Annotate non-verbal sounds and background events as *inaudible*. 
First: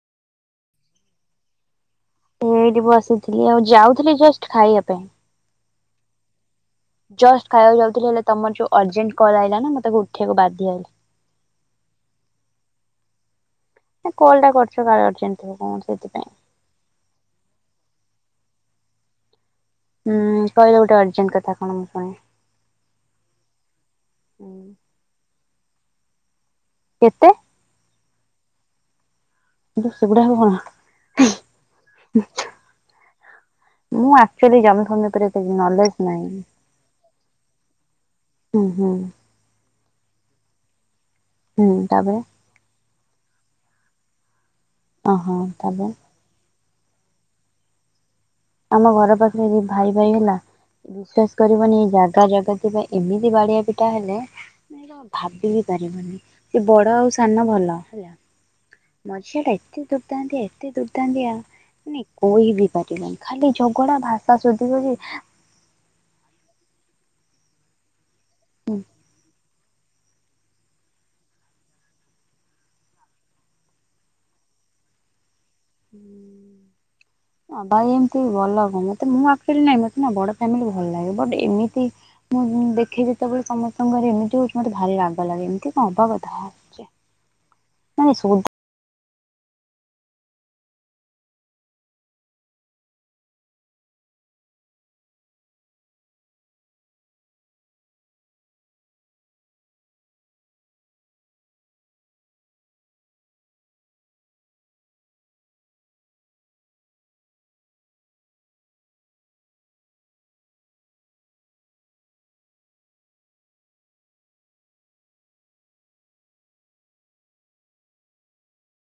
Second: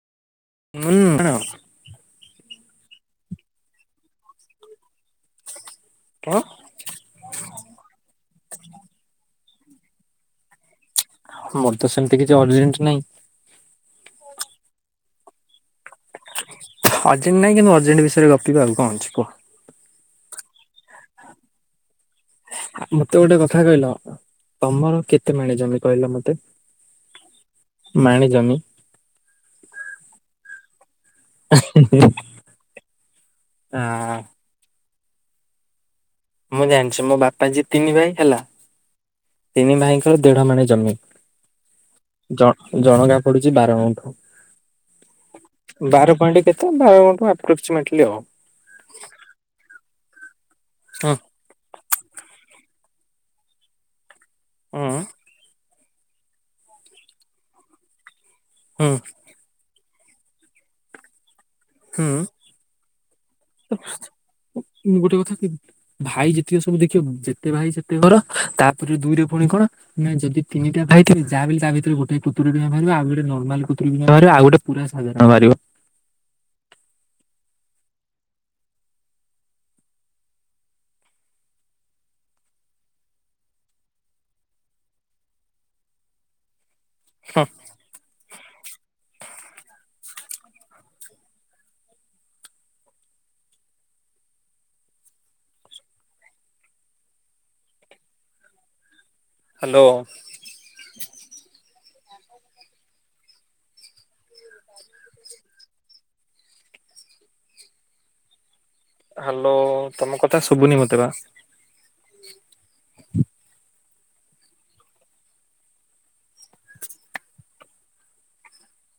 ଉଁ ଣ। ମୁଁ ଏଇଟି ବସିଥିଲି ଆଉ ଯାଉଥିଲି ଜଷ୍ଟ ଖାଇଆ ପାଇଁ। କଣ? ଜଷ୍ଟ ଖାଇଆକୁ ଯାଉଥିଲି ହେଲେ ତମର ଯୋଉ ଅର୍ଜେଣ୍ଟ କଲ୍ ଆଇଲା ନା ମୁଁ ତାକୁ ଉଠେଆକୁ ବାଧ୍ୟ ହେଲି। ମୋର ତ ସେମିତି କିଛି ଅର୍ଜେଣ୍ଟ ନାଇଁ। ଏଁ କଲ୍ ଟା କରିଚ କାଳେ ଅର୍ଜେଣ୍ଟ ଥିବ କଣ ସେଥିପାଇଁ। ଅର୍ଜେଣ୍ଟ ନାଇଁ କିନ୍ତୁ ଅର୍ଜେଣ୍ଟ ବିଷୟରେ ଗପିବା ଆଉ କଣ ଅଛି କୁହ। ହୁଁ କହିଲ ଗୋଟେ ଅର୍ଜେଣ୍ଟ କଥା କଣ ମୁଁ ଶୁଣେ। ଆ ମତେ ଗୋଟେ କଥା କହିଲ ତମର କେତେ ମାଣେ ଜମି କହିଲ ମତେ? କେତେ? ମାଣି ଜମି। କିନ୍ତୁ ସେଗୁଡାକ କଣ? ଆ ମୁଁ ଆକ୍ଚଲି ଜମିଫମି ଉପରେ ଏତେ ନଲେଜ ନାହିଁ। ମୁଁ ଜାଣିଛି ମୋ ବାପା ଯିଏ ତିନି ଭାଇ ହେଲା। ହୁଁ ହୁଁ। ତିନି ଭାଇଙ୍କର ଦେଢ ମଣି ଜମି। ହୁଁ ତାପରେ ଜ ଜଣକା ପଡୁଛି ବାରଗୁଣ୍ଠ ଓହୋ ତାପରେ *unintelligible* ବାର ପଏଣ୍ଟ କେତେ? ବାର ଆପ୍ରୋକ୍ସମେଟଲି ଆଉ। ଆମ ଘର ପାଖରେ ଭାଇ ଭାଇ ହେଲା ହୁଁ ବିଶ୍ଵାସ କରିବନି ଜାଗା ଜାଗା ଥିବା ଏମିତି ବାଡିଆ ପିଟା ହେଲେ ହୁଁ ମୁଁ ଭାବି ବି ପାରିବନି ସେ ବଡ ଆଉ ସାନ ଭଲ ହେଲା ହୁଁ ମଝିଆ ଟା ଏତେ ଦୁର୍ଦନ୍ତିଆ ଏତେ ଦୁର୍ଦନ୍ତିଆ ମାନେ ହୁଁ କହିବି ପାରିବନି। ଖାଲି ଝଗଡା ଭାଷା ସୋଧିବ ଯେ। ମୁଁ ଗୋଟେ କଥା କହିବି ଭାଇ ଯେତିକି ସବୁ ଦେଖିବ ଯେତେ ଭାଇ ସେତେ ଘର ତାପରେ ଦୁଇରେ ପୁଣି କଣ ନାଇଁ ଯଦି ତିନିଟା ଭାଇ ଥିବେ ଯାହାବି ହେଲେ ତା ଭିତରୁ ଗଟେ କୁତୁରୁମିଆ ବାହାରିବେ ଆଉ ଗୋଟେ ନର୍ମାଲ କୁତୁରୁମିଆ ବାହାରିବେ ଆଉ ଗୋଟେ ପୁରା ସାଧାରଣ ବାହାରିବ। ହୁଁ। ହଁ ଭାଇ ଏମିତି ଭଲଭଲ ନୁହ ମତେ ମୁଁ ଆକଚୁଲି ନାହିଁ ମତେ ନା ବଡ ଫ୍ୟାମିଲି ଭଲ ଲାଗେ ବଟ ଏମିତି ମୁଁ ଦେଖେ ଯେତେବେଳେ ସମସ୍ତଙ୍କ ଘରେ ଏମିତି ହଉଛି ମତେ ଭାରି ରାଗ ଲାଗେ ଏମିତି କଣ ହବା କଥା ଛି। *unintelligible* ହ୍ୟାଲୋ। ହ୍ୟାଲୋ ତମ କଥା ଶୁଭୁନି ମତେ ବା।